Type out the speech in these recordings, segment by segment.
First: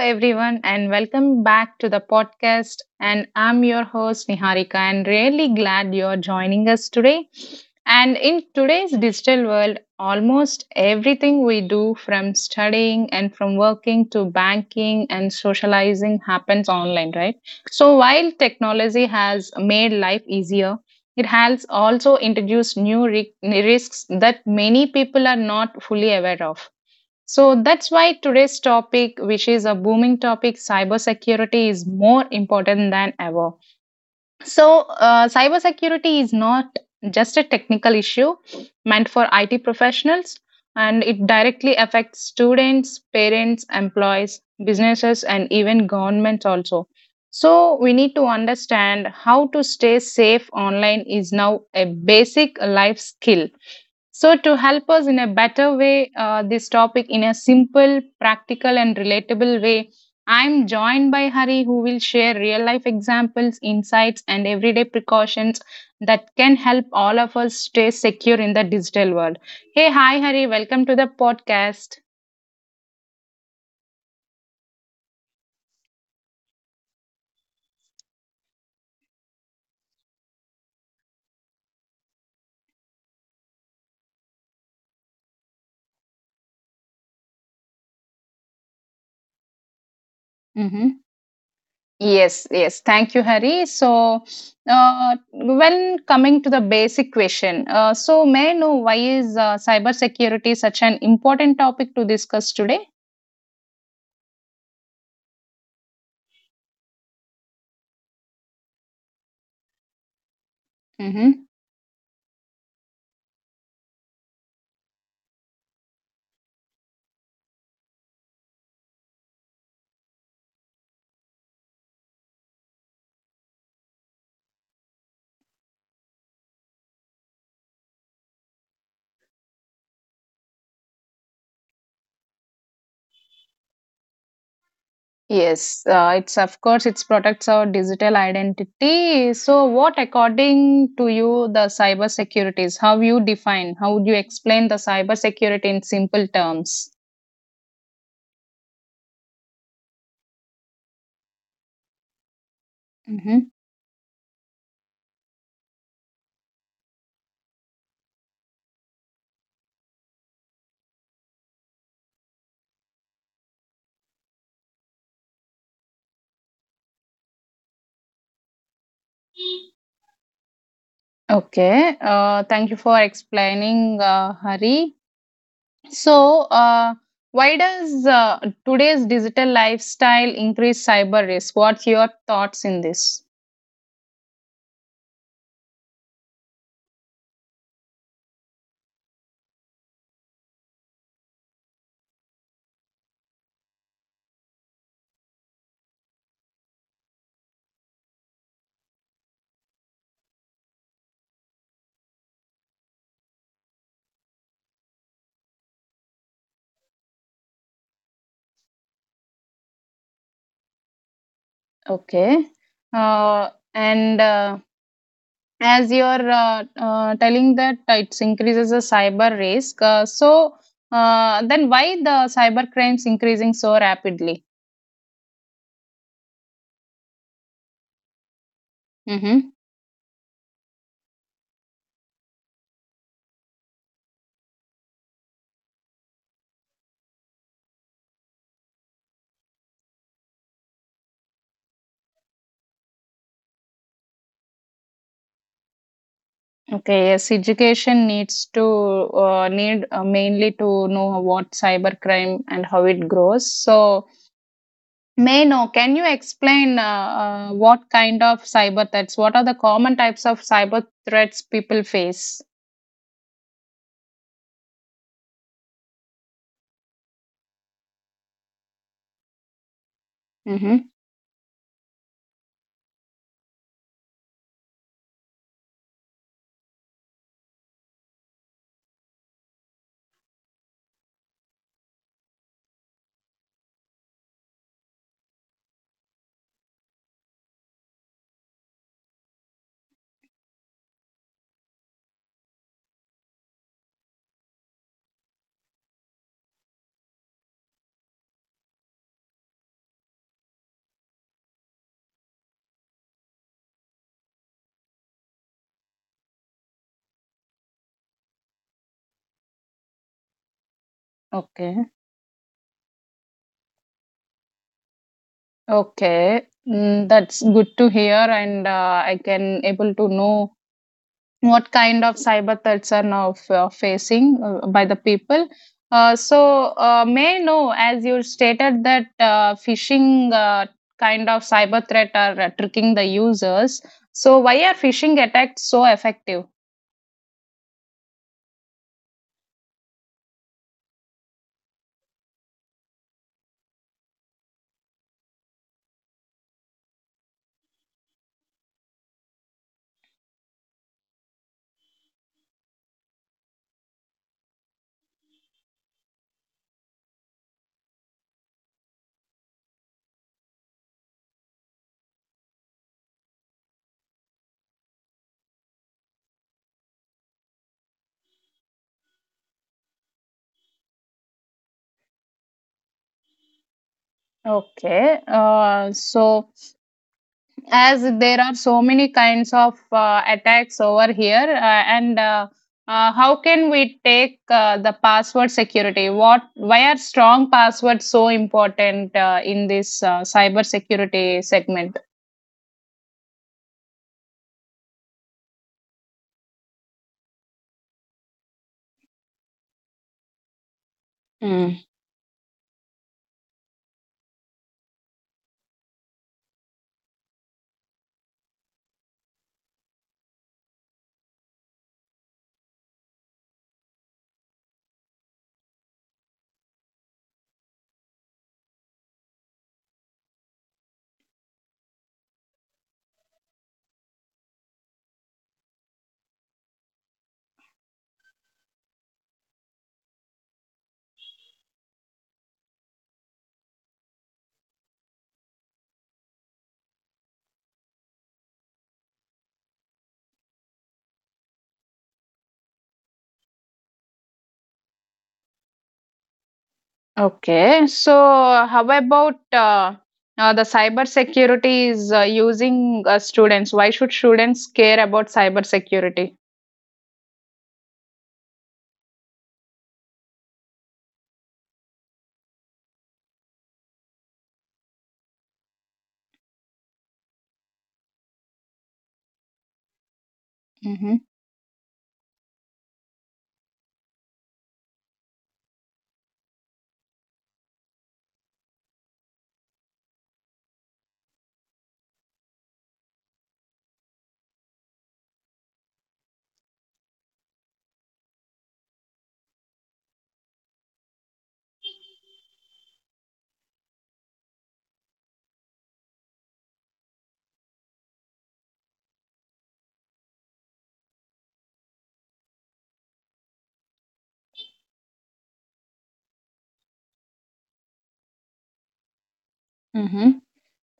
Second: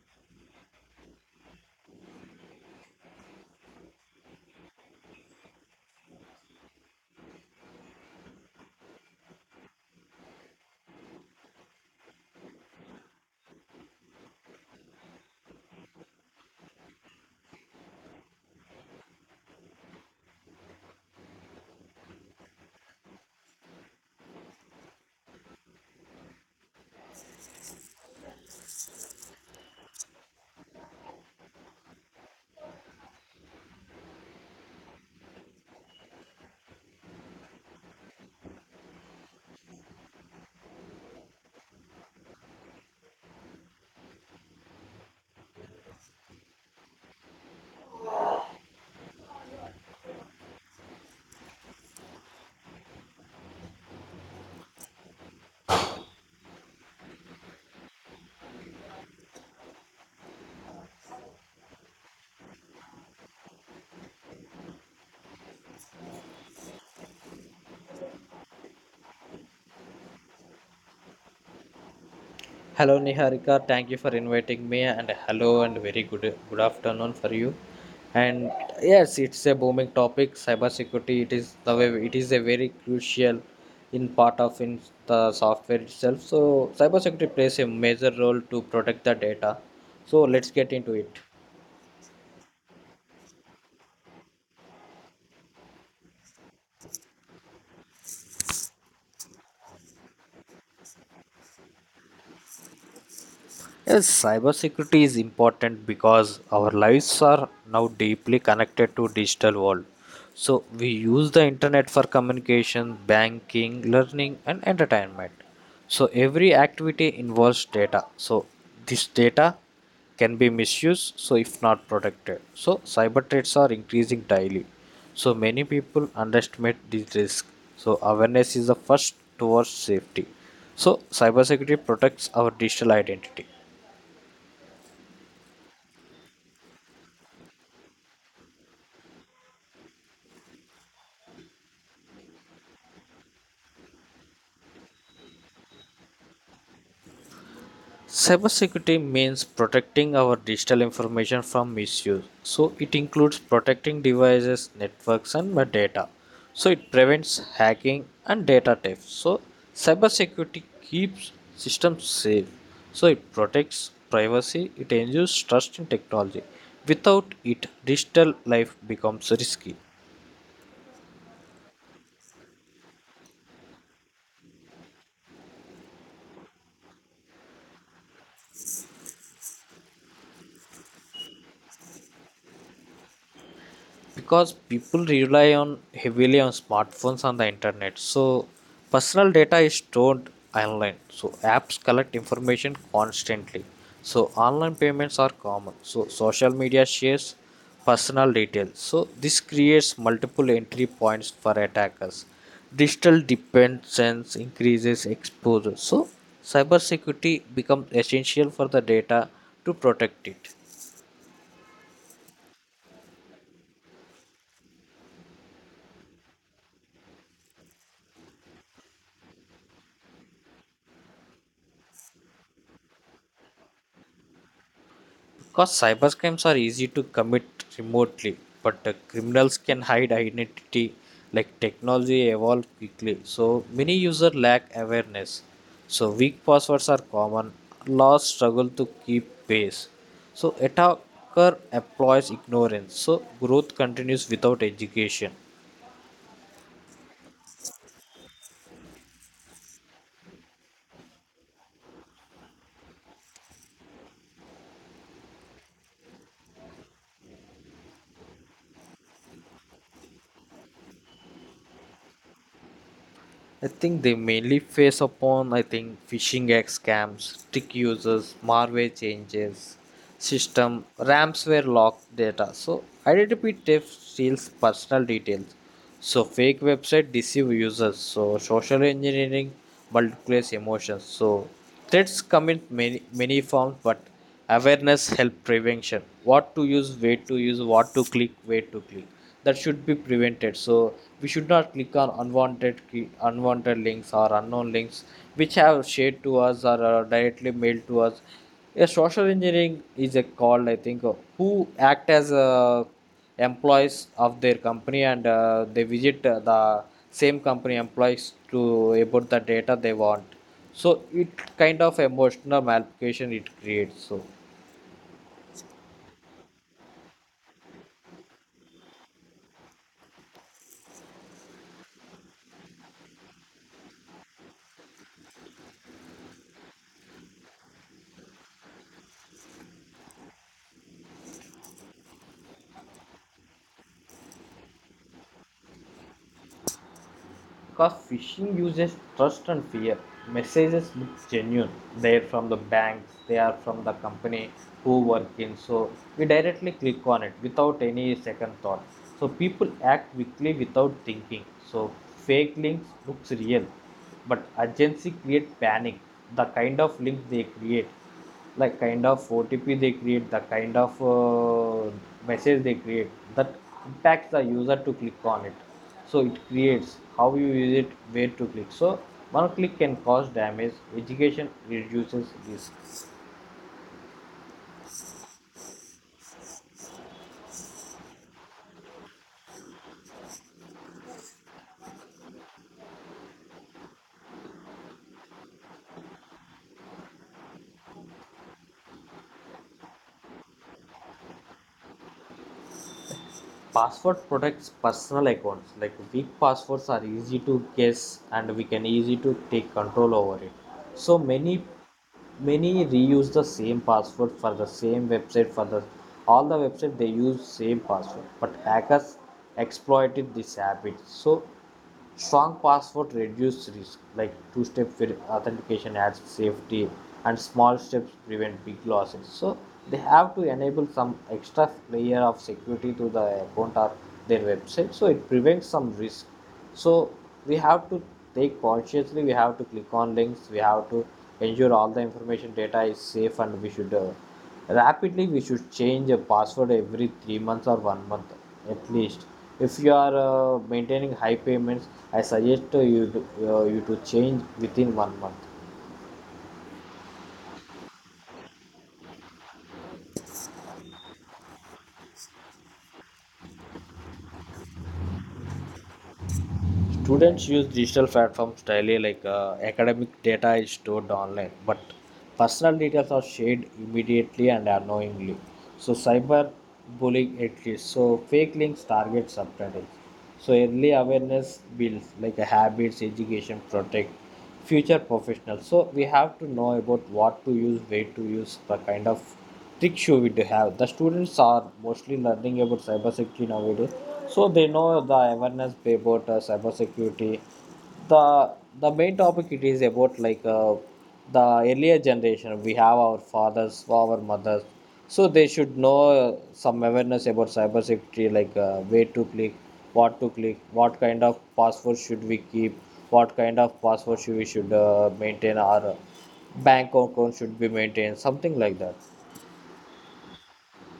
everyone, and welcome back to the podcast. And I'm your host Niharika, and really glad you're joining us today. And in today's digital world, almost everything we do from studying and from working to banking and socializing happens online, right? So while technology has made life easier, it has also introduced risks that many people are not fully aware of. So that's why today's topic, which is a booming topic, cybersecurity is more important than ever. So, cybersecurity is not just a technical issue meant for IT professionals, and it directly affects students, parents, employees, businesses, and even governments also. So, we need to understand how to stay safe online is now a basic life skill, so to help us in a better way, this topic in a simple, practical, and relatable way, I'm joined by Hari, who will share real life examples, insights, and everyday precautions that can help all of us stay secure in the digital world. Hey, hi, Hari, welcome to the podcast. Hello Niharika, thank you for inviting me and hello and very good afternoon for you. And yes, it's a booming topic. Cybersecurity, it is the way it is a very crucial in part of in the software itself. So cybersecurity plays a major role to protect the data. So let's get into Mm-hmm. it. Yes, yes, thank you, Hari. So, when coming to the basic question, so may I know why is cybersecurity such an important topic to discuss today? Yes, cybersecurity is important because our lives are now deeply connected to digital world. So we use Mm-hmm. the internet for communication, banking, learning and entertainment. So every activity involves data. So this data can be misused so if not protected. So cyber threats are increasing daily. So many people underestimate this risk. So awareness is the first towards safety. So cybersecurity protects our digital identity. Yes, it's of course it's protects our digital identity. So, what according to you the cyber security is? How you define? How would you explain the cyber security in simple terms? Cybersecurity means protecting our digital information from misuse. So it Mm-hmm. includes protecting devices, networks, and metadata. So it prevents hacking and data theft. So cybersecurity keeps systems safe. So it protects privacy, it ensures trust in technology. Without it, digital life becomes risky. Okay. Thank you for explaining, Hari. So, why does today's digital lifestyle increase cyber risk? What's your thoughts in this? Because people rely on heavily on smartphones and the internet, so personal data is stored online, so apps collect information constantly, so online payments are common, so social media shares personal details, so this creates multiple entry points for attackers. Digital dependence increases exposure, so cybersecurity becomes essential for the data to protect it. Okay. And as you're telling that it increases the cyber risk, so then why the cyber crimes increasing so rapidly? Because cybercrimes are easy to commit remotely, but Hmm. criminals can hide identity, like technology evolve quickly. So many users lack awareness. So weak passwords are common. Laws struggle to keep pace. So attacker employs ignorance. So growth continues without education. Okay, yes, education needs to need mainly to know what cyber crime and how it grows. So, may know, can you explain what kind of cyber threats? What are the common types of cyber threats people face? I think they mainly face upon I think phishing egg scams, trick users, malware changes, system Hmm. ransomware locked data. So identity theft steals personal details. So fake website deceive users. So social engineering multiplies emotions. So threats come in many forms, but awareness help prevention. What to use, where to use, what to click, where to click, that should be prevented. So we should not click on unwanted links or unknown links which have shared to us or are directly mailed to us. A social engineering is a called, I think, who act as employees of their company, and they visit the same company employees to about the data they want. So it kind Okay. of emotional malplication it creates so. Okay, that's good to hear, and I can able to know what kind of cyber threats are now facing by the people. May I know, as you stated that phishing kind of cyber threat are tricking the users. So, why are phishing attacks so effective? Because phishing uses trust and fear. Messages look genuine. They're from the banks, they are from the company who work in. So we directly click on it without any second thought. So people act quickly without thinking. So fake links looks real. But agency create panic. The kind of link they create, like kind of OTP they create, the kind of message they create, that impacts the user to click on it. So it creates how you use it, where to click. So one click can cause damage, education reduces risk. Okay, so as there are so many kinds of attacks over here and how can we take the password security, what why are strong passwords so important in this cyber security segment? Password protects personal accounts. Like weak passwords are easy to guess and we can easy to take control over it. So many Mm, many reuse the same password for the same website, for the all the website they use same password, but hackers exploited this habit. So strong password reduce risk, like authentication adds safety, and small steps prevent big losses. So they have to enable some extra layer of security to the account or their website, so it prevents some risk. So we have to take consciously. We have to click on links. We have to ensure all the information data is safe, and we should rapidly we should change a password every 3 months or 1 month at least. If you are maintaining high payments, I suggest you to, you to change within 1 month. okay, so how about the cyber security is using students, why should students care about cyber security? Students use digital platforms daily, like academic data is stored online, but personal details are shared immediately and unknowingly. So cyber bullying exists. So fake links target subtitles. So early Mm-hmm. awareness builds like a habits, education protect future professionals. So we have to know about what to use, where to use, the kind of tricks you would have. The students are mostly learning about cybersecurity nowadays, so they know the awareness about cybersecurity. The the main topic it is about like the earlier generation. We have our fathers, our mothers, so they should know some awareness about cybersecurity, like where to click, what kind of password should we keep, what kind of password should we should maintain, our bank account should be maintained, something like that. Mm-hmm.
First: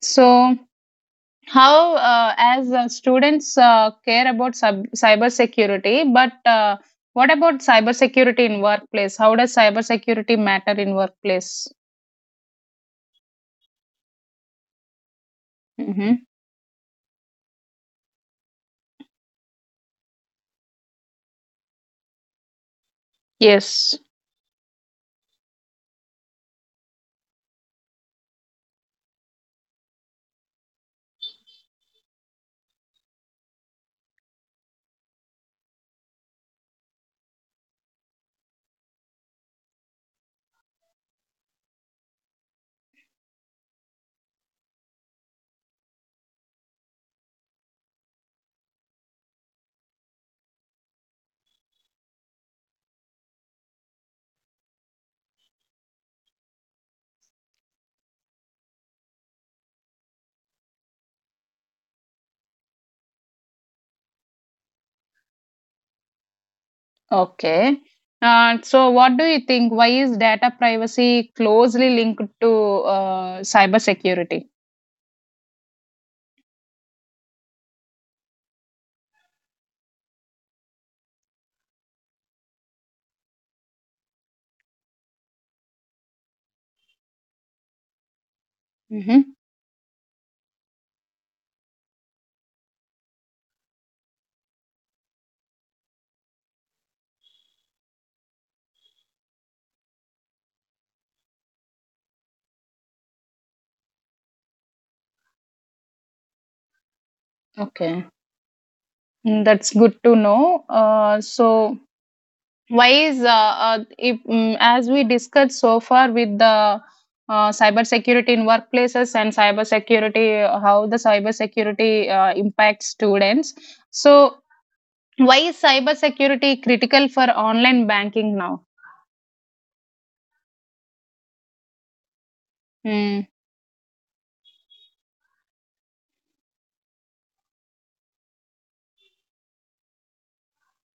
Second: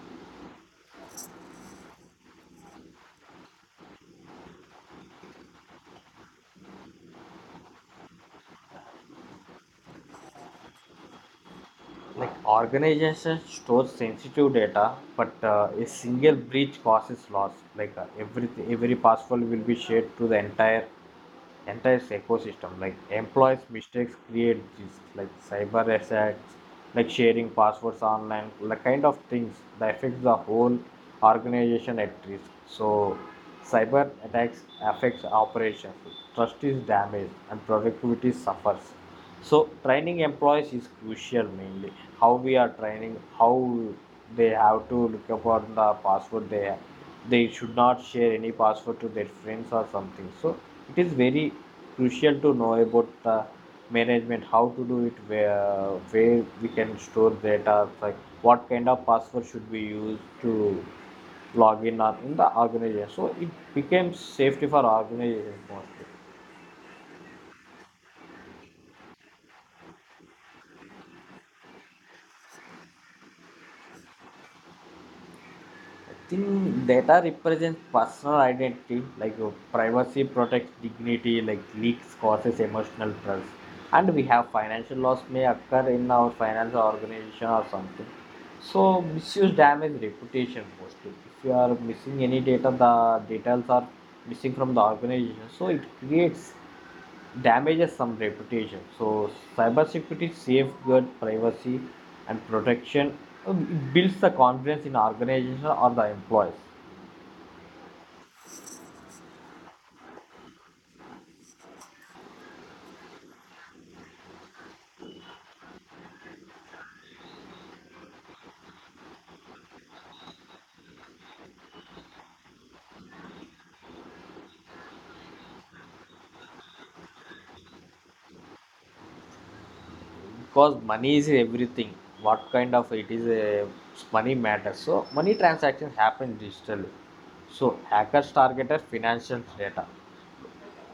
So how as students care about cybersecurity, but what about cybersecurity in workplace? How does cybersecurity matter in workplace? Like organizations store sensitive data, but a Hmm. single breach causes loss. Like every password will be shared to the entire ecosystem. Like employees' Yes. mistakes create risk, like cyber attacks, like sharing passwords online, like kind of things that affects the whole organization at risk. So cyber attacks affects operations, trust is damaged, and productivity suffers. So training employees is crucial, mainly how we are training, how they have to look upon the password they have. They should not share any password to their friends or something. So it is very crucial to know about the management, how to do it, where we can store data, like what kind of password should we use to log in or in the organization, so it becomes safety for organizations mostly. Okay. So, what do you think? Why is data privacy closely linked to cybersecurity? I think data represents personal identity, like privacy protects dignity, like leaks causes emotional trust, and we have financial loss may occur in our financial organization or something. So Mm-hmm. misuse damage reputation mostly. If you are missing any data, the details are missing from the organization. So it creates damages some reputation. So cybersecurity safeguard privacy and protection. It builds the confidence in organization or the employees. Okay. Mm, that's good to know. So, why is if, mm as we discussed so far with the cyber security in workplaces and cyber security, how the cyber security impacts students, so why is cyber security critical for online banking now? Because money is everything. What kind of it is Mm. a money matters. So money transactions happen digitally. So hackers targeted financial data.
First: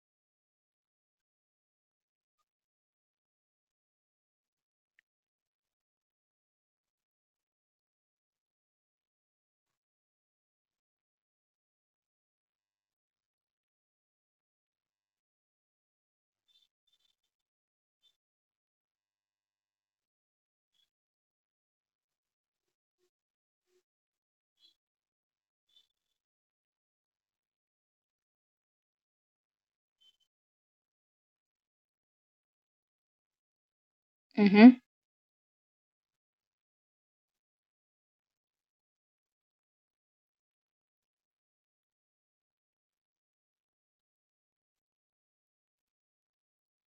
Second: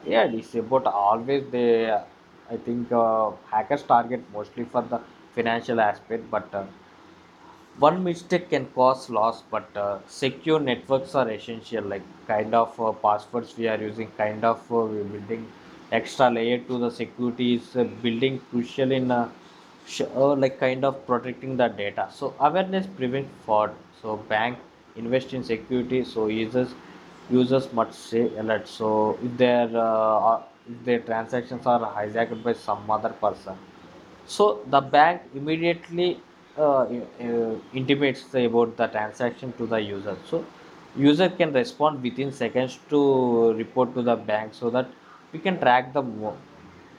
Yeah, it's about always they. I think hackers target mostly for the financial aspect, but one mistake can cause loss, but secure networks are essential, like kind of passwords we are using, kind of we're building extra layer to the security is building crucial in like kind of protecting the data. So awareness prevents fraud, so bank invest in security, so users must stay alert. So if their transactions are hijacked by some other person, so Mm-hmm. the bank immediately uh, intimates the- about the transaction to the user. So user can respond within seconds to report to the bank so that we can track the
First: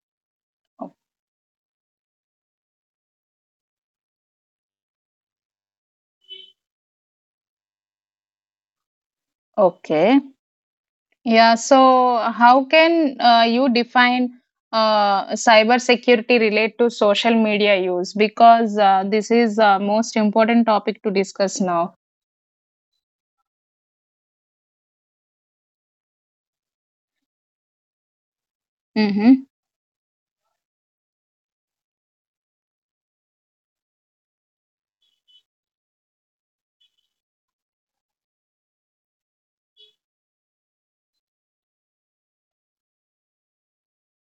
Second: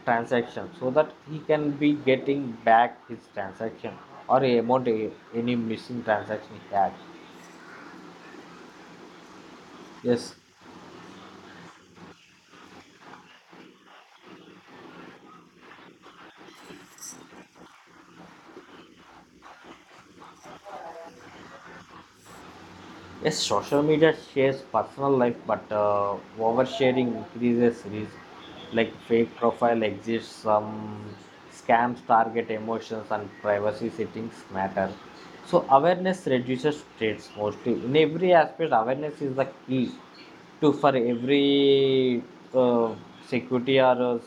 transaction, so that he can be getting back his transaction or amount, any missing transaction he had. Okay, Yes. yeah, so how can you define cyber security relate to social media use, because this is most important topic to discuss now. Yes, social media shares personal life, but oversharing increases risk. Like Mm-hmm. fake profile exists, some scams target emotions, and privacy settings matter. So awareness reduces threats mostly. In every aspect, awareness is the key to for every uh, security or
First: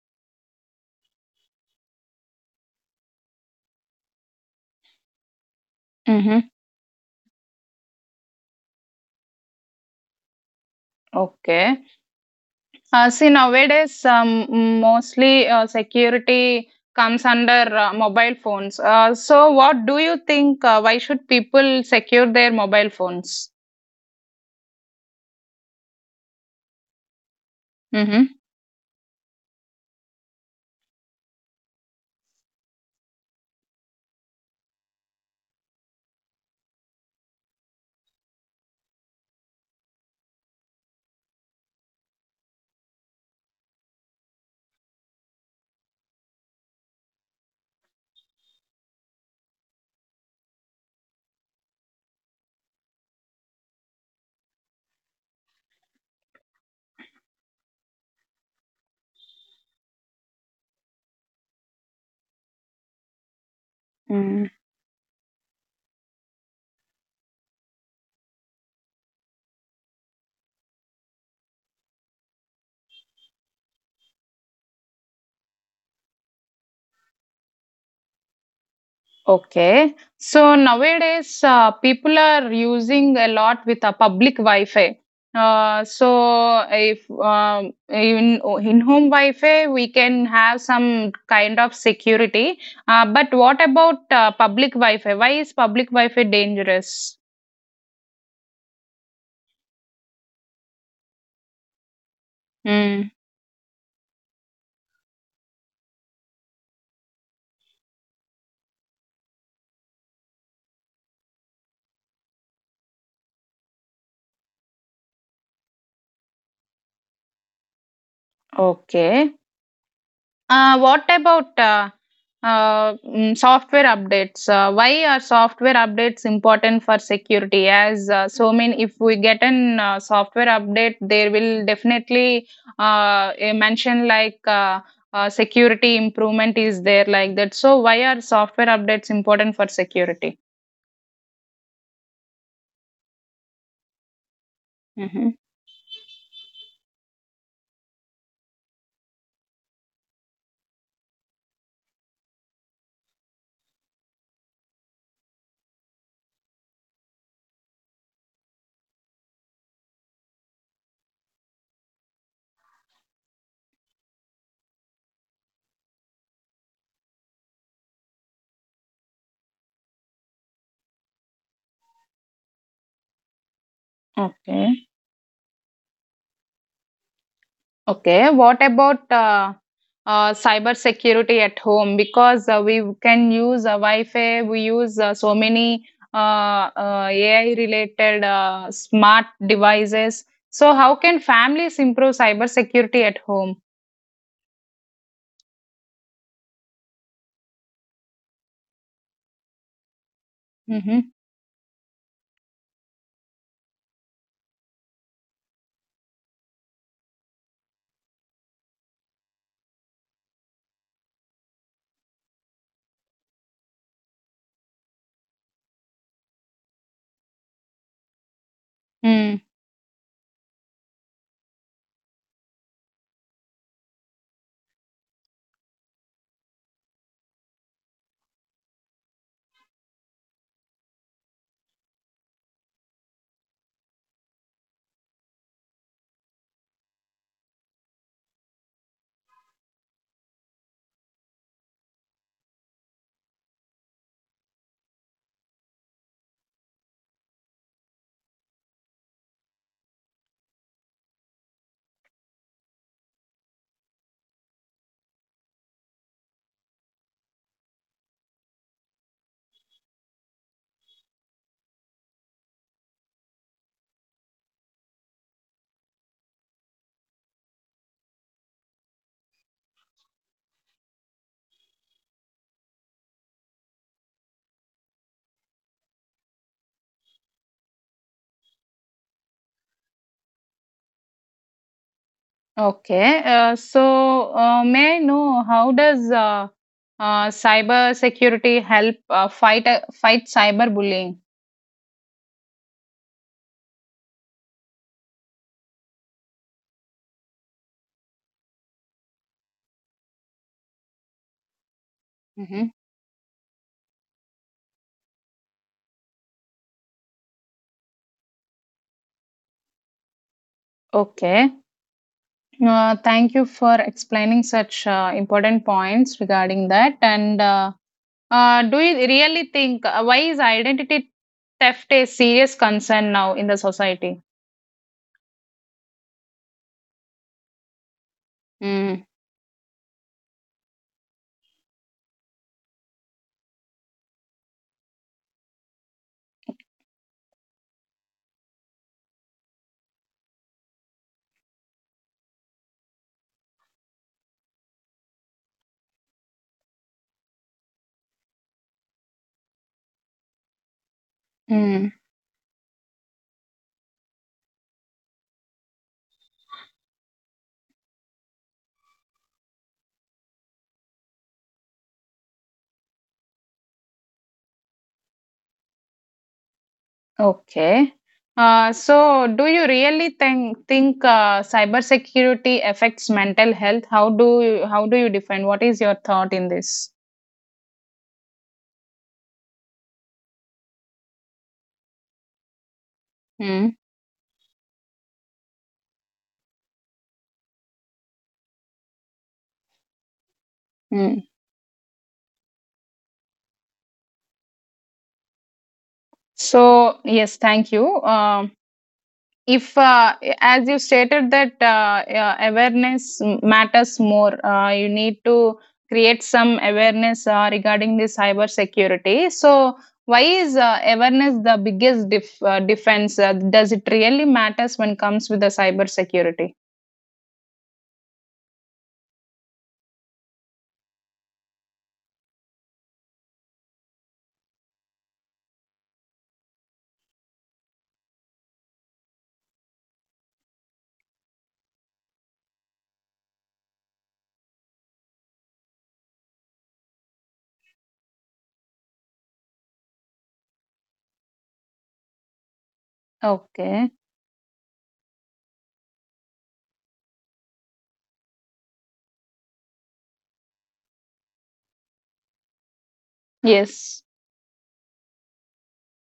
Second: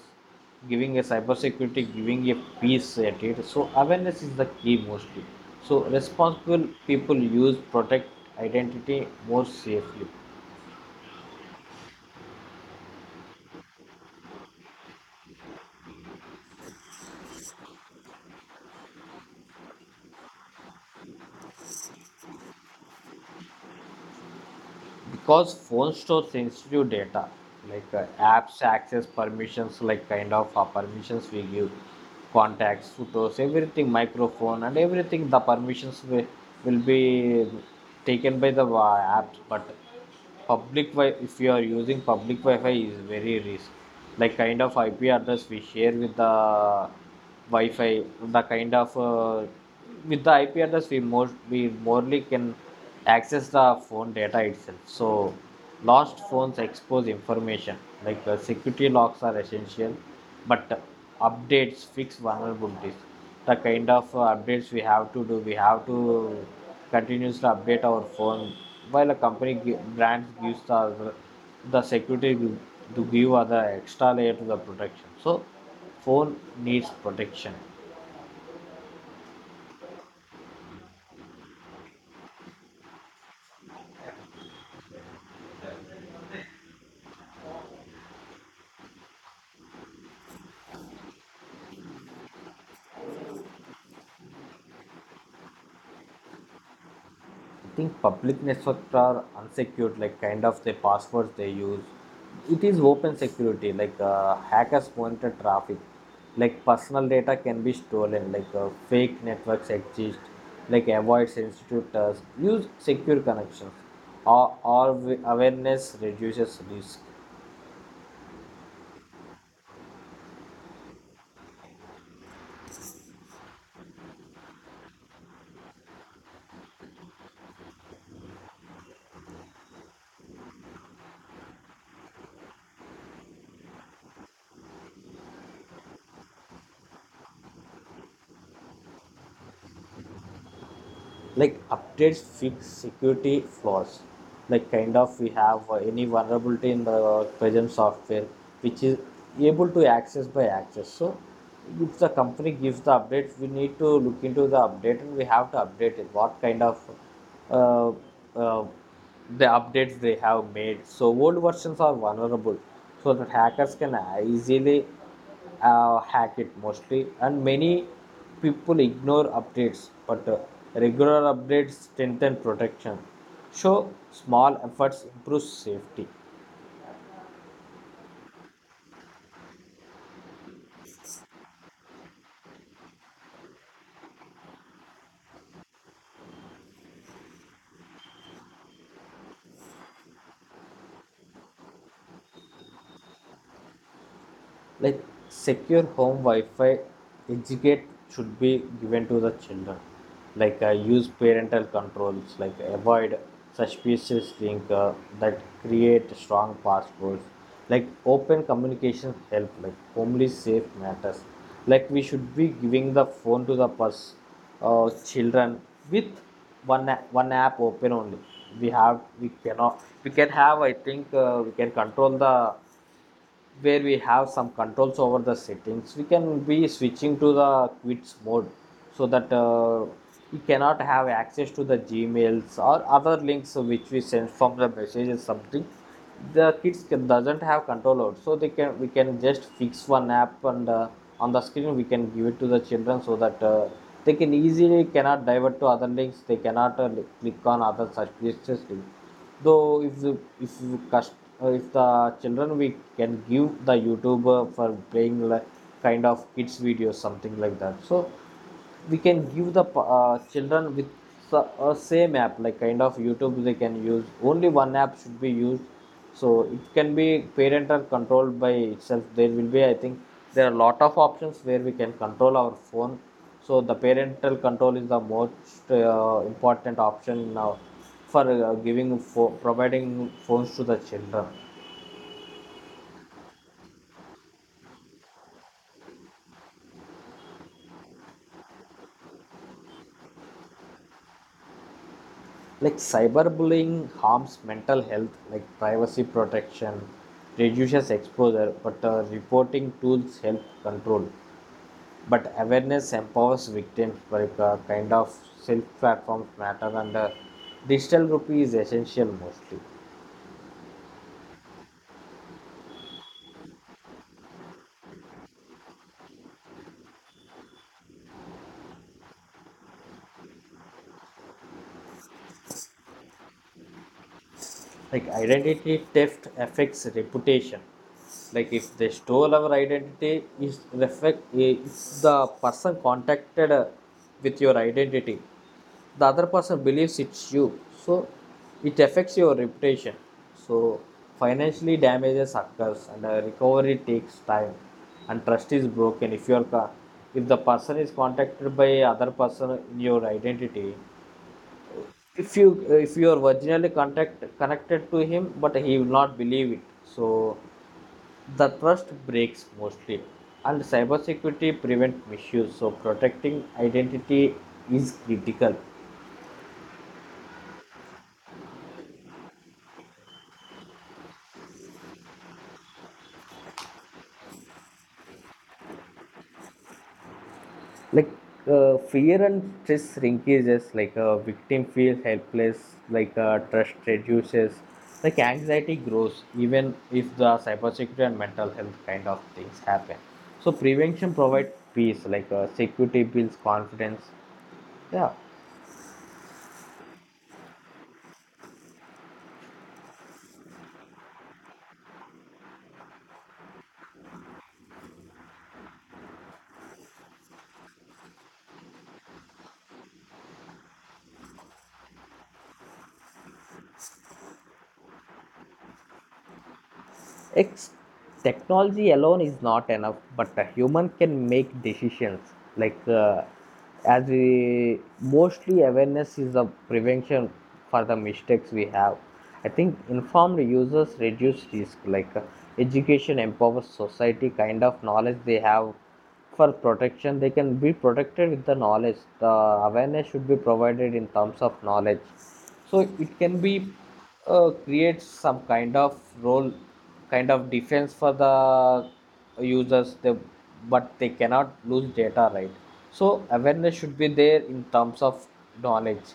giving a cyber security, giving a peace at it. So awareness is the key mostly. So Mhm. responsible people use protect identity more safely. Okay. See, nowadays, mostly security comes under mobile phones. So, what do you think? Why should people secure their mobile phones? Because phone stores sensitive data, like Mm-hmm. apps access permissions, like kind of permissions we give, contacts, photos, everything, microphone and everything, the permissions will be taken by the apps. But public wi if you are using public wi-fi is very risk, like kind of IP address we share with the wi-fi. The kind of with the IP address, we morely can access the phone data itself. So lost phones expose information, like security locks are essential, but updates fix vulnerabilities. The kind of updates we have to do, we have to continues to update our phone while a company brand gives the security to give other extra layer to the protection. So phone needs protection. Okay. So nowadays, people are using a lot with a public Wi-Fi. So if in in home Wi-Fi, we can have some kind of security. But what about public Wi-Fi? Why is public Wi-Fi dangerous? I think public networks are unsecured, like kind of the passwords they use. It is Mm. open security, like hackers monitor traffic, like personal data can be stolen, like fake networks exist, like avoid sensitive tasks, use secure connections. Or awareness reduces risk. Okay. What about software updates? Why are software updates important for security? As so many, if we get an software update, there will definitely a mention like security improvement is there like that. So why are software updates important for security? Like updates fix security flaws. Like kind of we Hmm. have any vulnerability in the present software which is able to access by access. So if the company gives the update, we need to look into the update and we have to update it. What kind of uh, uh, the updates they have made. So old versions are vulnerable so that hackers can easily hack it mostly, and many people ignore updates, but regular updates strengthen protection. So small Okay. efforts improve safety. Okay, what about cyber security at home? Because we can use Wi-Fi, we use so many AI-related smart devices. So, how can families improve cyber security at home? Like secure home wi-fi. Educate should be given to the children. Like use Mm-hmm. parental controls, like avoid suspicious link, that create strong passwords. Like open communication help, like only safe matters. Like we should be giving the phone to the children with one app open only. we have we Mm, cannot we can have, I think, we can control the, where we have some controls over the settings. We can be switching to the quits mode so that we cannot have access to the gmails or other links which we send from the messages something. The kids can, doesn't have control over, so they can, we can just fix one app and on the screen we can give it to the children so that they can easily cannot divert to other links. They cannot click on other such pages. Though if the, if the cust- if the children, we can give the youtuber for playing like kind of kids videos something like that. So we can give the children with the same app like kind of youtube. They can use only one app should be used. So it can be parental controlled by itself. There will be, I think there are a lot of options where we can control our phone. So the parental control is the most important option now for providing phones to the children. okay, may I know how does cyber security help fight cyberbullying? Like cyberbullying harms mental health. Like privacy protection reduces exposure, but reporting tools help control. But Mm-hmm. awareness empowers victims, like kind of self platforms matter, and the digital rupee is essential mostly. Okay. Thank you for explaining such important points regarding that. And do you really think why is identity theft a serious concern now in the society? Like identity theft affects reputation. Like if they Mm. stole our identity is reflect, eh, if the person contacted with your identity, the other person believes it's you. So it affects your reputation. So financially damages occurs and recovery takes time. And trust is broken if your, if the person is contacted by other person in your identity. Mm. If you are originally contact connected to him, but he will not believe it. So the trust breaks mostly. And cybersecurity prevent misuse, so protecting identity is critical. Okay. So, do you really think cybersecurity affects mental health? How do you define? What is your thought in this? Like fear and stress shrinkages, like a victim feels helpless. Like trust Mm. reduces. Like anxiety grows even if the cybersecurity and mental health kind of things happen. So prevention Mm. provides peace, like security builds confidence. Yeah, So, yes, thank you. If as you stated that awareness matters more, you need to create some awareness regarding the cyber security, so why is awareness the biggest defense? Does it really matters when comes with the cyber security? ex- technology alone is not enough, but a human can make decisions. Like as we mostly, awareness is the prevention for the mistakes we have. I think informed users reduce risk. Like education empowers society. Kind of knowledge they have for protection, they can be protected with the knowledge. The awareness should be provided in terms of knowledge. So it can be Okay. Create some kind of role, kind of defense for the users. They, but they cannot lose data, right? So awareness should Yes. be there in terms of knowledge.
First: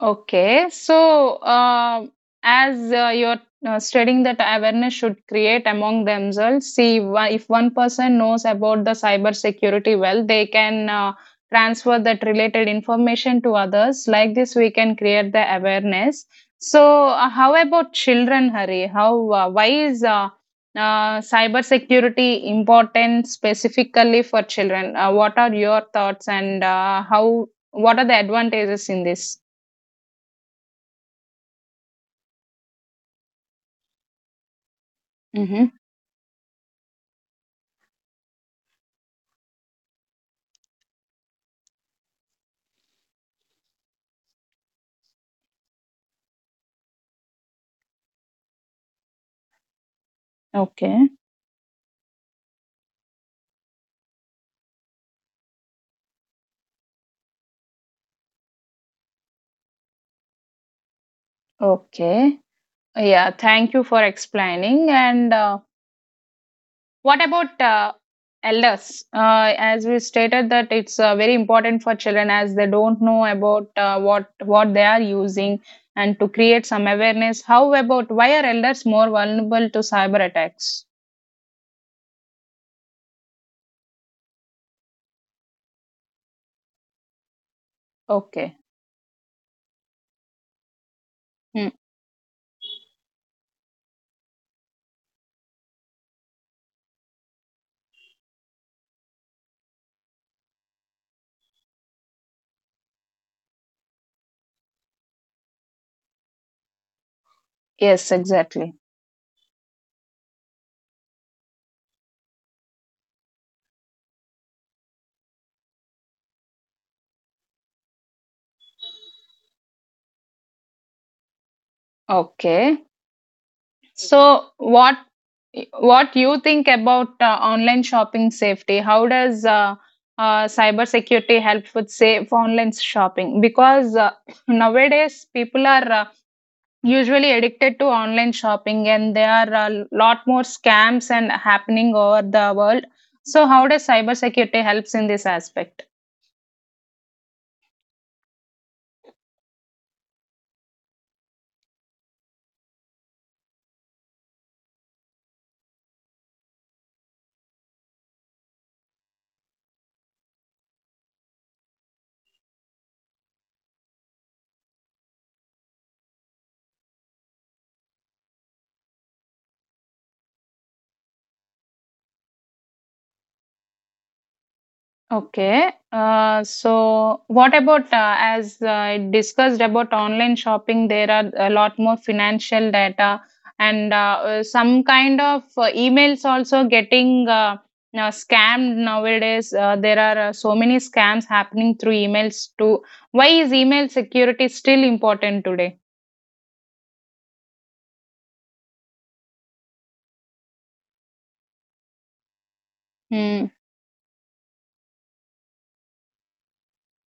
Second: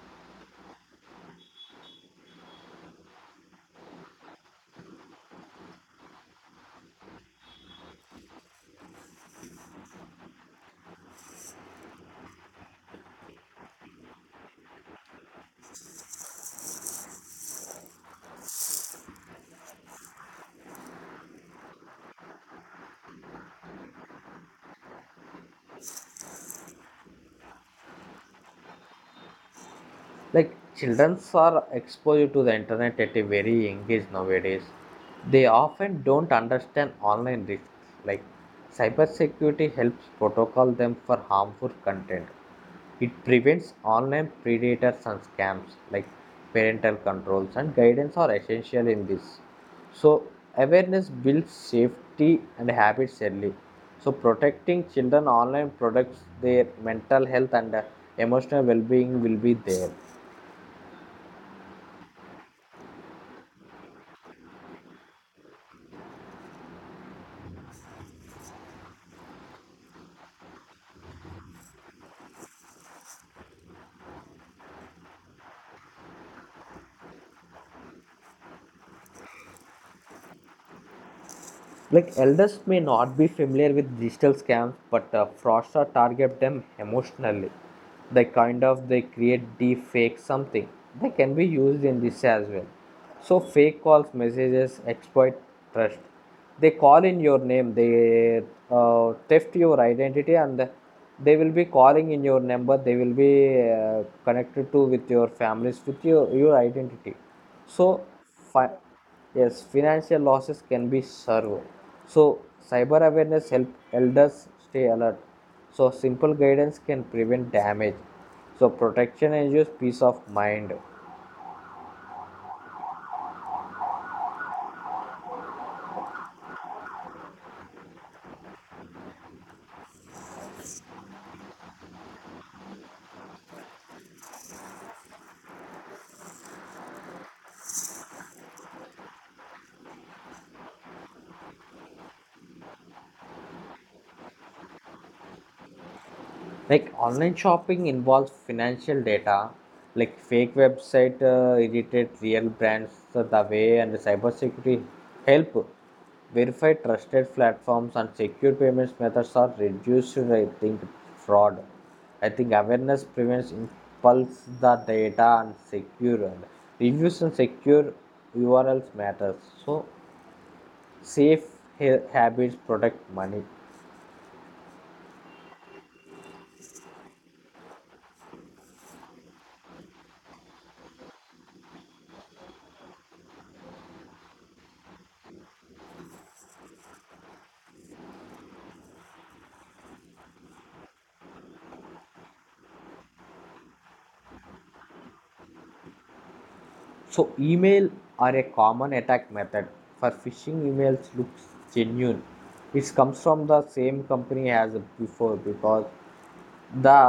Okay, so as you're studying that awareness should create among themselves, see if one person knows about the cyber security well, they can transfer that related information to others. Like this, we can create the awareness. So, how about children, Hari? How why is cyber security important specifically for children? What are your thoughts and how? What are the advantages in this? Like children are exposed to the internet at a very young age nowadays. They Mm-hmm. often don't understand online risks. Like cybersecurity helps protocol them for harmful content. It prevents online predators and scams. Like parental controls and guidance are essential in this. So awareness Okay. builds safety and habits early. So protecting children online protects their mental health and emotional well-being will be there. Okay. Yeah, thank you for explaining. And what about elders? As we stated that it's very important for children as they don't know about what they are using and to create some awareness. How about why are elders more vulnerable to cyber attacks? Like elders may not be familiar with digital scams, but fraudsters target them emotionally. They Okay. kind of they create deep fake something. They can be Hmm. used in this as well. So fake calls, messages, exploit trust. They call in your name. They theft your identity, and they will be calling in your number. They will be connected to with your families with your identity. So Yes, fi- exactly. yes, financial losses can be served. So cyber awareness help elders stay alert. So simple guidance can prevent damage. So protection ensures peace of mind. Okay. So what you think about online shopping safety? How does cybersecurity help with safe online shopping? Because nowadays people are usually addicted to online shopping, and there are a lot more scams and happening over the world. So how does cyber security helps in this aspect? Like online shopping involves financial data, like fake website irritate real brands the way, and the cybersecurity help verify trusted platforms and secure payments methods are reduced. I think fraud. I think awareness prevents impulse the data and secure, and reviews and secure URLs matters. So safe habits protect money. Okay. So, what about as I discussed about online shopping, there are a lot more financial data and some kind of emails also getting now scammed nowadays. There are so many scams happening through emails too. Why is email security still important today? So email are a common attack method for phishing emails looks genuine. It comes from Hmm. the same company as before because the,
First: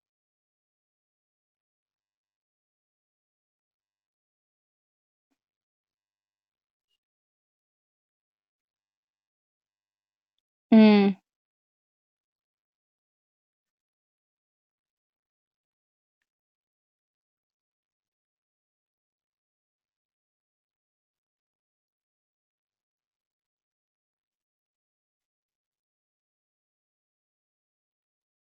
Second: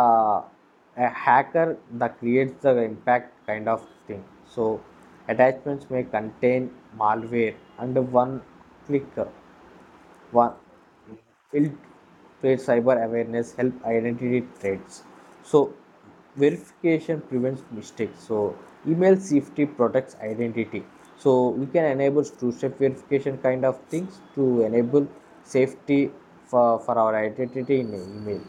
a hacker that creates the impact kind of thing. So attachments may contain malware, and one click one Hmm. will trade. Cyber awareness help identity threats. So verification prevents mistakes. So email safety protects identity. So we can enable two-step verification kind of things to enable safety for our identity in email.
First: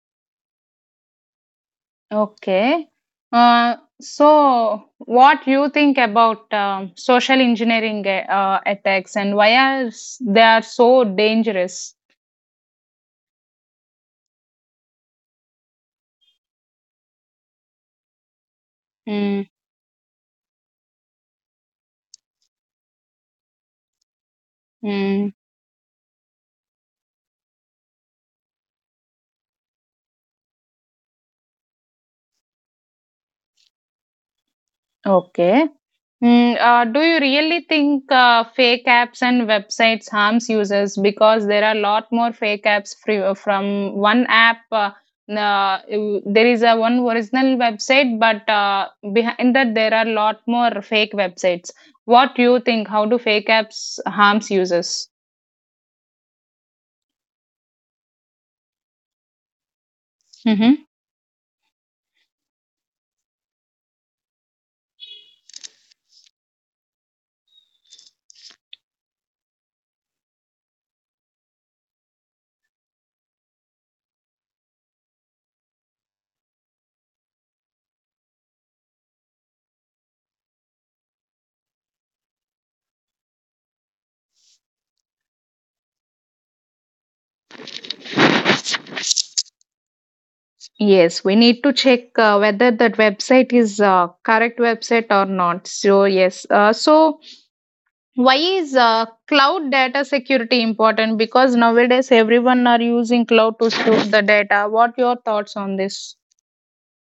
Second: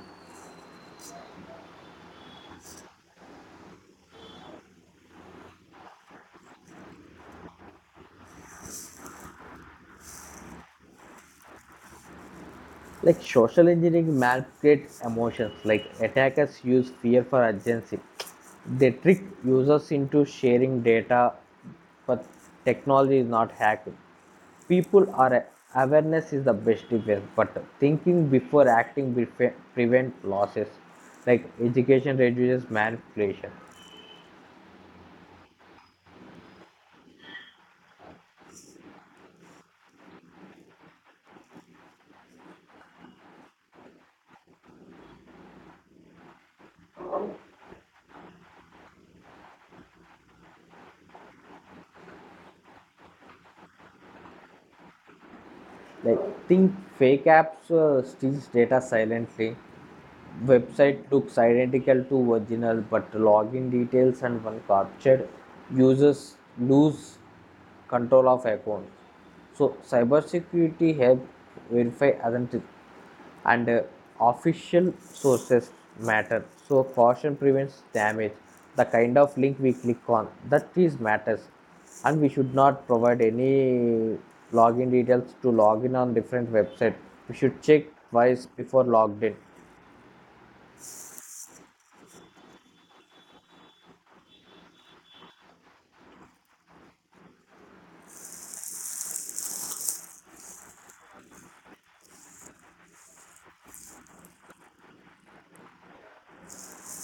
Okay. Uh, so, what you think about social engineering attacks and why are they are so dangerous? Like social engineering manipulates emotions. Like attackers use fear for agency. They trick Mm. users into sharing data, but technology is not hacking. People Mm. are, awareness is the best defense, but thinking before acting will prevent losses. Like education reduces manipulation. Okay. Mm, do you really think fake apps and websites harms users? Because there are a lot more fake apps from one app. There is a one original website, but behind that there are a lot more fake websites. What do you think? How do fake apps harms users? Like think fake apps steals data silently. Hmm. Website looks identical to original, but login details and one captured, users lose control of account. So cybersecurity help verify identity and official sources matter. So caution prevents damage. The kind of link we click on, that is matters. And we should not provide any login details to login on different website. We should check twice before logged in. Yes, we need to check whether that website is correct website or not. So yes, so why is cloud data security important, because nowadays everyone are using cloud to store the data? What your thoughts on this?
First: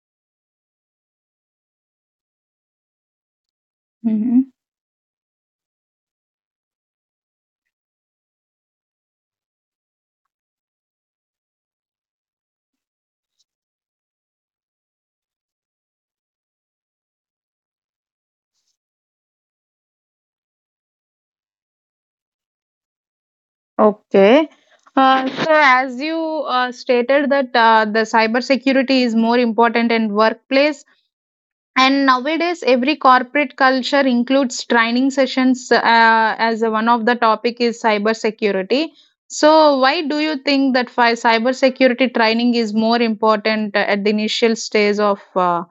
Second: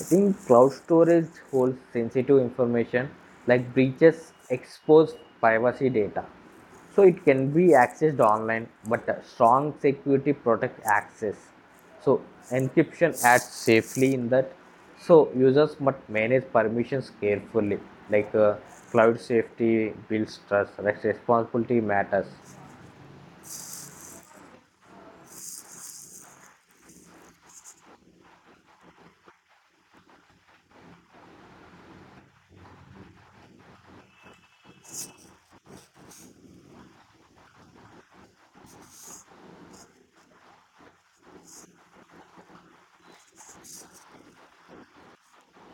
I think cloud storage holds sensitive information. Like breaches Hmm. expose privacy data. So it can be accessed online, but a strong security protect access. So encryption adds safely in that. So users must manage permissions carefully. Like cloud safety builds trust, responsibility matters. Okay, so as you stated that the cyber security is more important in workplace, and nowadays, every corporate culture includes training sessions as one of the topic is cyber security. So, why do you think that cyber security training is more important at the initial stage of uh,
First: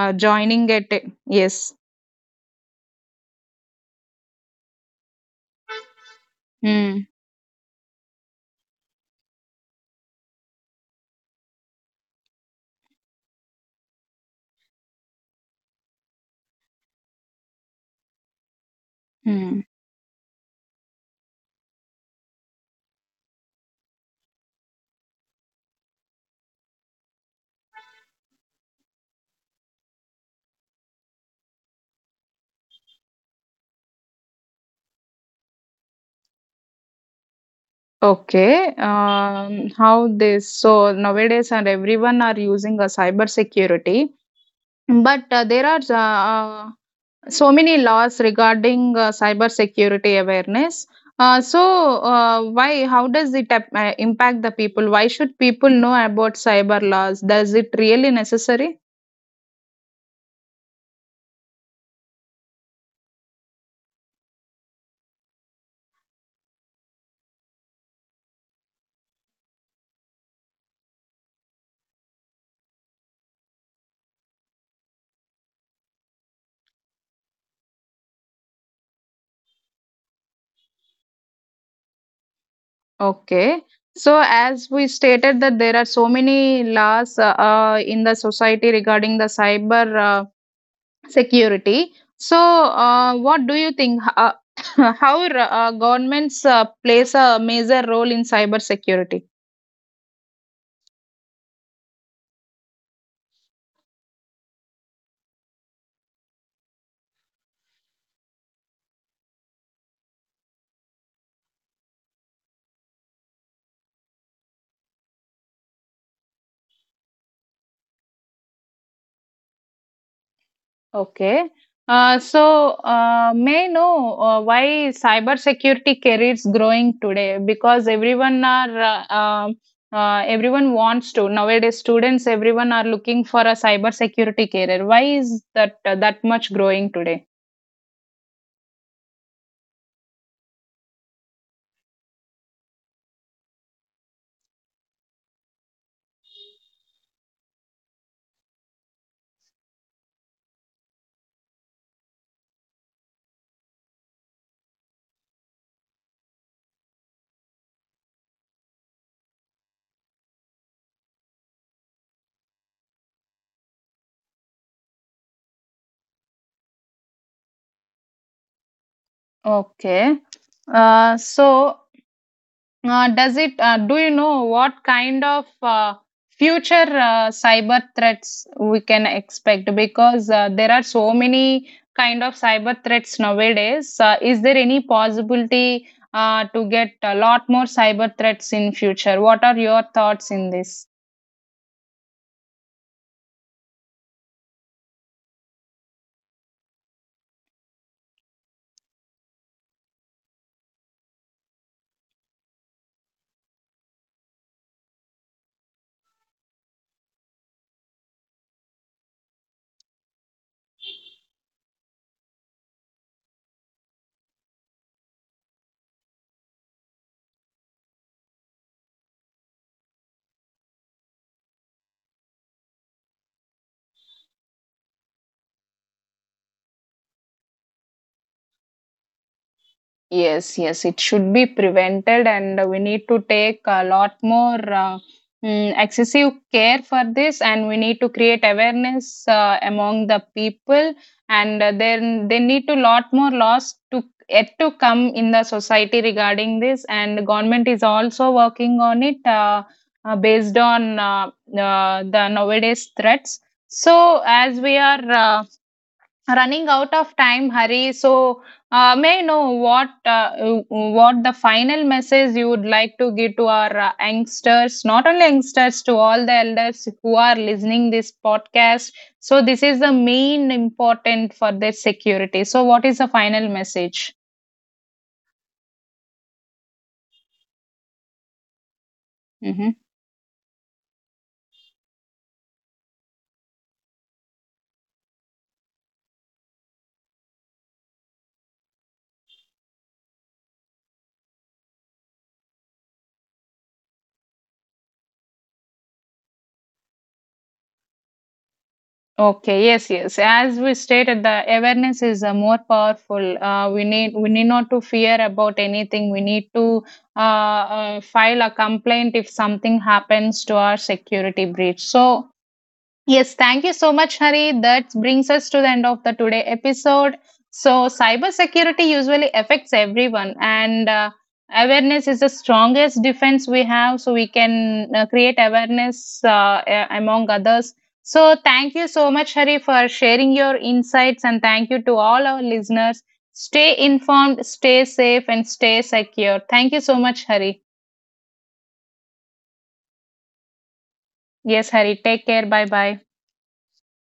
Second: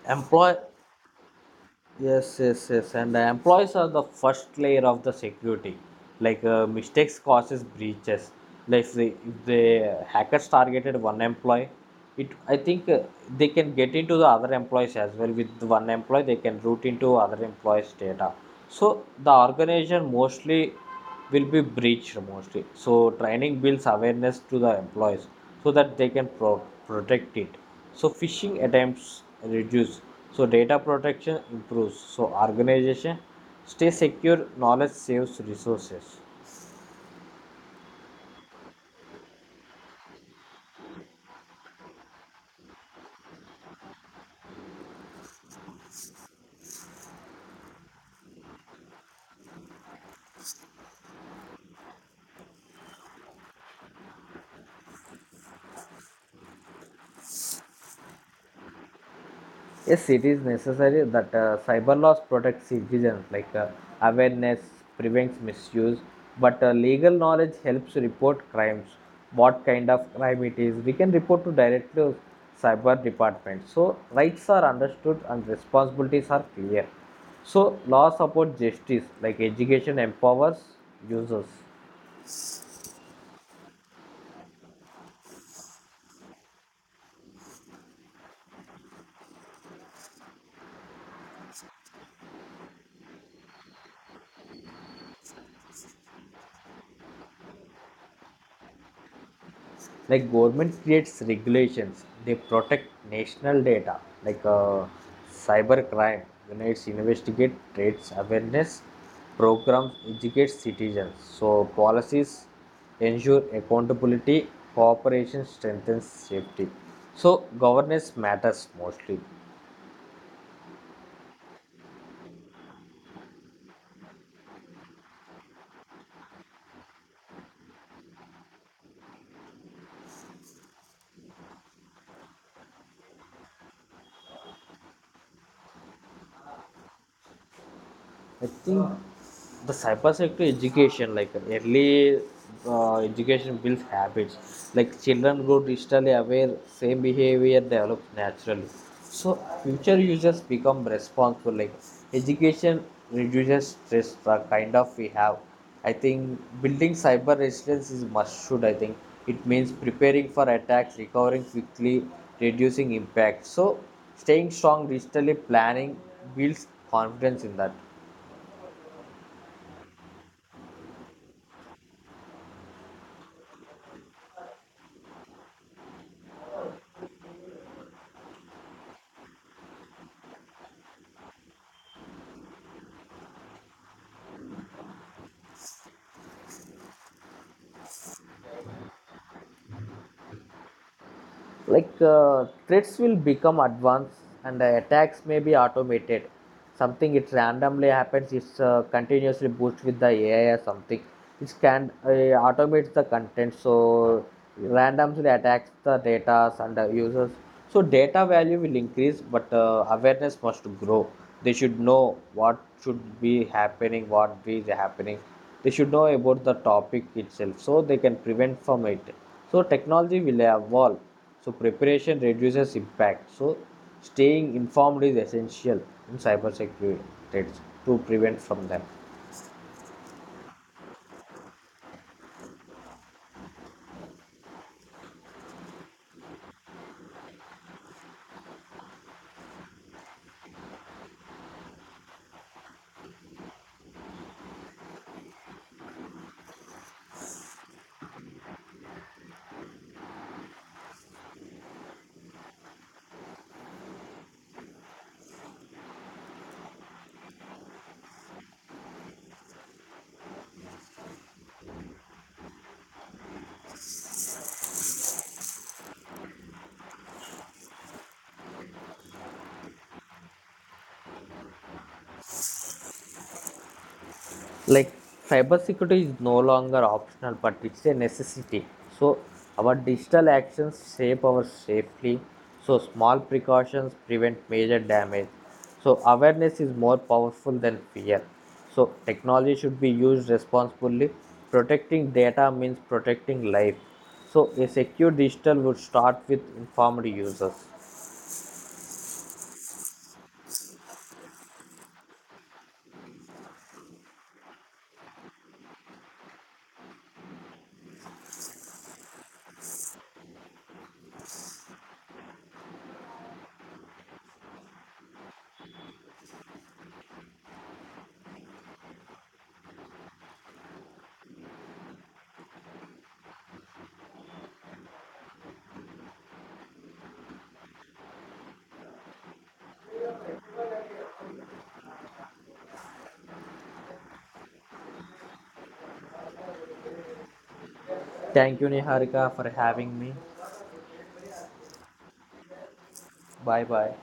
uh, Employ joining a tech? Yes. Yes, yes, yes. And the employees are the first layer of the security. Like Mm. mistakes causes breaches. Like if the hackers targeted one employee, it I think they can get into the other employees as well. With one employee, they can route into other employees' data. So the Mm. organization mostly will be breached mostly. So training builds awareness to the employees so that they can protect it. So phishing attempts reduce. So data protection improves. So organization stay secure. Knowledge saves resources. Okay. How this? So nowadays, and everyone are using a cyber security, but there are so many laws regarding cyber security awareness. Why? How does it impact the people? Why should people know about cyber laws? Does it really necessary? Yes, it is necessary that cyber laws protect citizens. Like awareness prevents misuse, but legal knowledge helps report crimes. What kind of crime it is, we can report to directly to cyber department. So rights are understood and responsibilities are clear. So law support justice. Like education empowers users. Okay. So as we stated that there are so many laws in the society regarding the cyber security. So what do you think? How governments plays a major role in cyber security? Like government creates regulations. They protect national data. Like cyber crime units investigate trades. Awareness programs educate citizens. So policies ensure accountability. Cooperation strengthens safety. So governance matters mostly. Okay. May I know why cybersecurity careers growing today? Because everyone are everyone wants to nowadays. Students, everyone are looking for a cybersecurity career. Why is that that much growing today? I think the cyber sector education, like early education builds habits. Like children grow digitally aware, same behavior develops naturally. So future users become responsible. Like education reduces stress, the kind of we have. I think building cyber resilience is must should. I think it means preparing for attacks, recovering quickly, reducing impact. So staying strong digitally, planning builds confidence in that. Okay. So does it? Do you know what kind of future cyber threats we can expect? Because there are so many kind of cyber threats nowadays. Is there any possibility to get a lot more cyber threats in future? What are your thoughts in this? Like threats will become advanced, and the attacks may be automated something. It randomly happens. It's continuously boost with the AI or something. It can automates the content. So randomly attacks the data and the users. So data value will increase, but awareness must grow. They should know what should be happening, what is happening. They should know about the topic itself so they can prevent from it. So technology will evolve. So preparation reduces impact. So staying informed is essential in cybersecurity threats to prevent from them. Yes, yes, it should be prevented, and we need to take a lot more excessive care for this, and we need to create awareness among the people, and then they need to lot more laws to yet to come in the society regarding this, and government is also working on it based on the nowadays threats. So, as we are running out of time hurry, so may I know what the final message you would like to give to our youngsters, not only youngsters, to all the elders who are listening this podcast, so this is the main important for their security, so what is the final message? Like cybersecurity is no longer optional, but it's a necessity. So Mm-hmm. our digital actions shape our safely. So small precautions prevent major damage. So awareness is more powerful than fear. So technology should be used responsibly. Protecting data means protecting life. So a secure digital would start with informed users. Okay, yes, yes. As we stated, the awareness is more powerful. We need not to fear about anything. We need to file a complaint if something happens to our security breach. So yes, thank you so much, Hari. That brings us to the end of the today episode. So, cybersecurity usually affects everyone, and awareness is the strongest defense we have. So, we can create awareness among others. So, thank you so much, Hari, for sharing your insights, and thank you to all our listeners. Stay informed, stay safe, and stay secure. Thank you so much, Hari. Thank you, Niharika, for having me. Yes, Hari. Take care. Bye bye. Bye bye.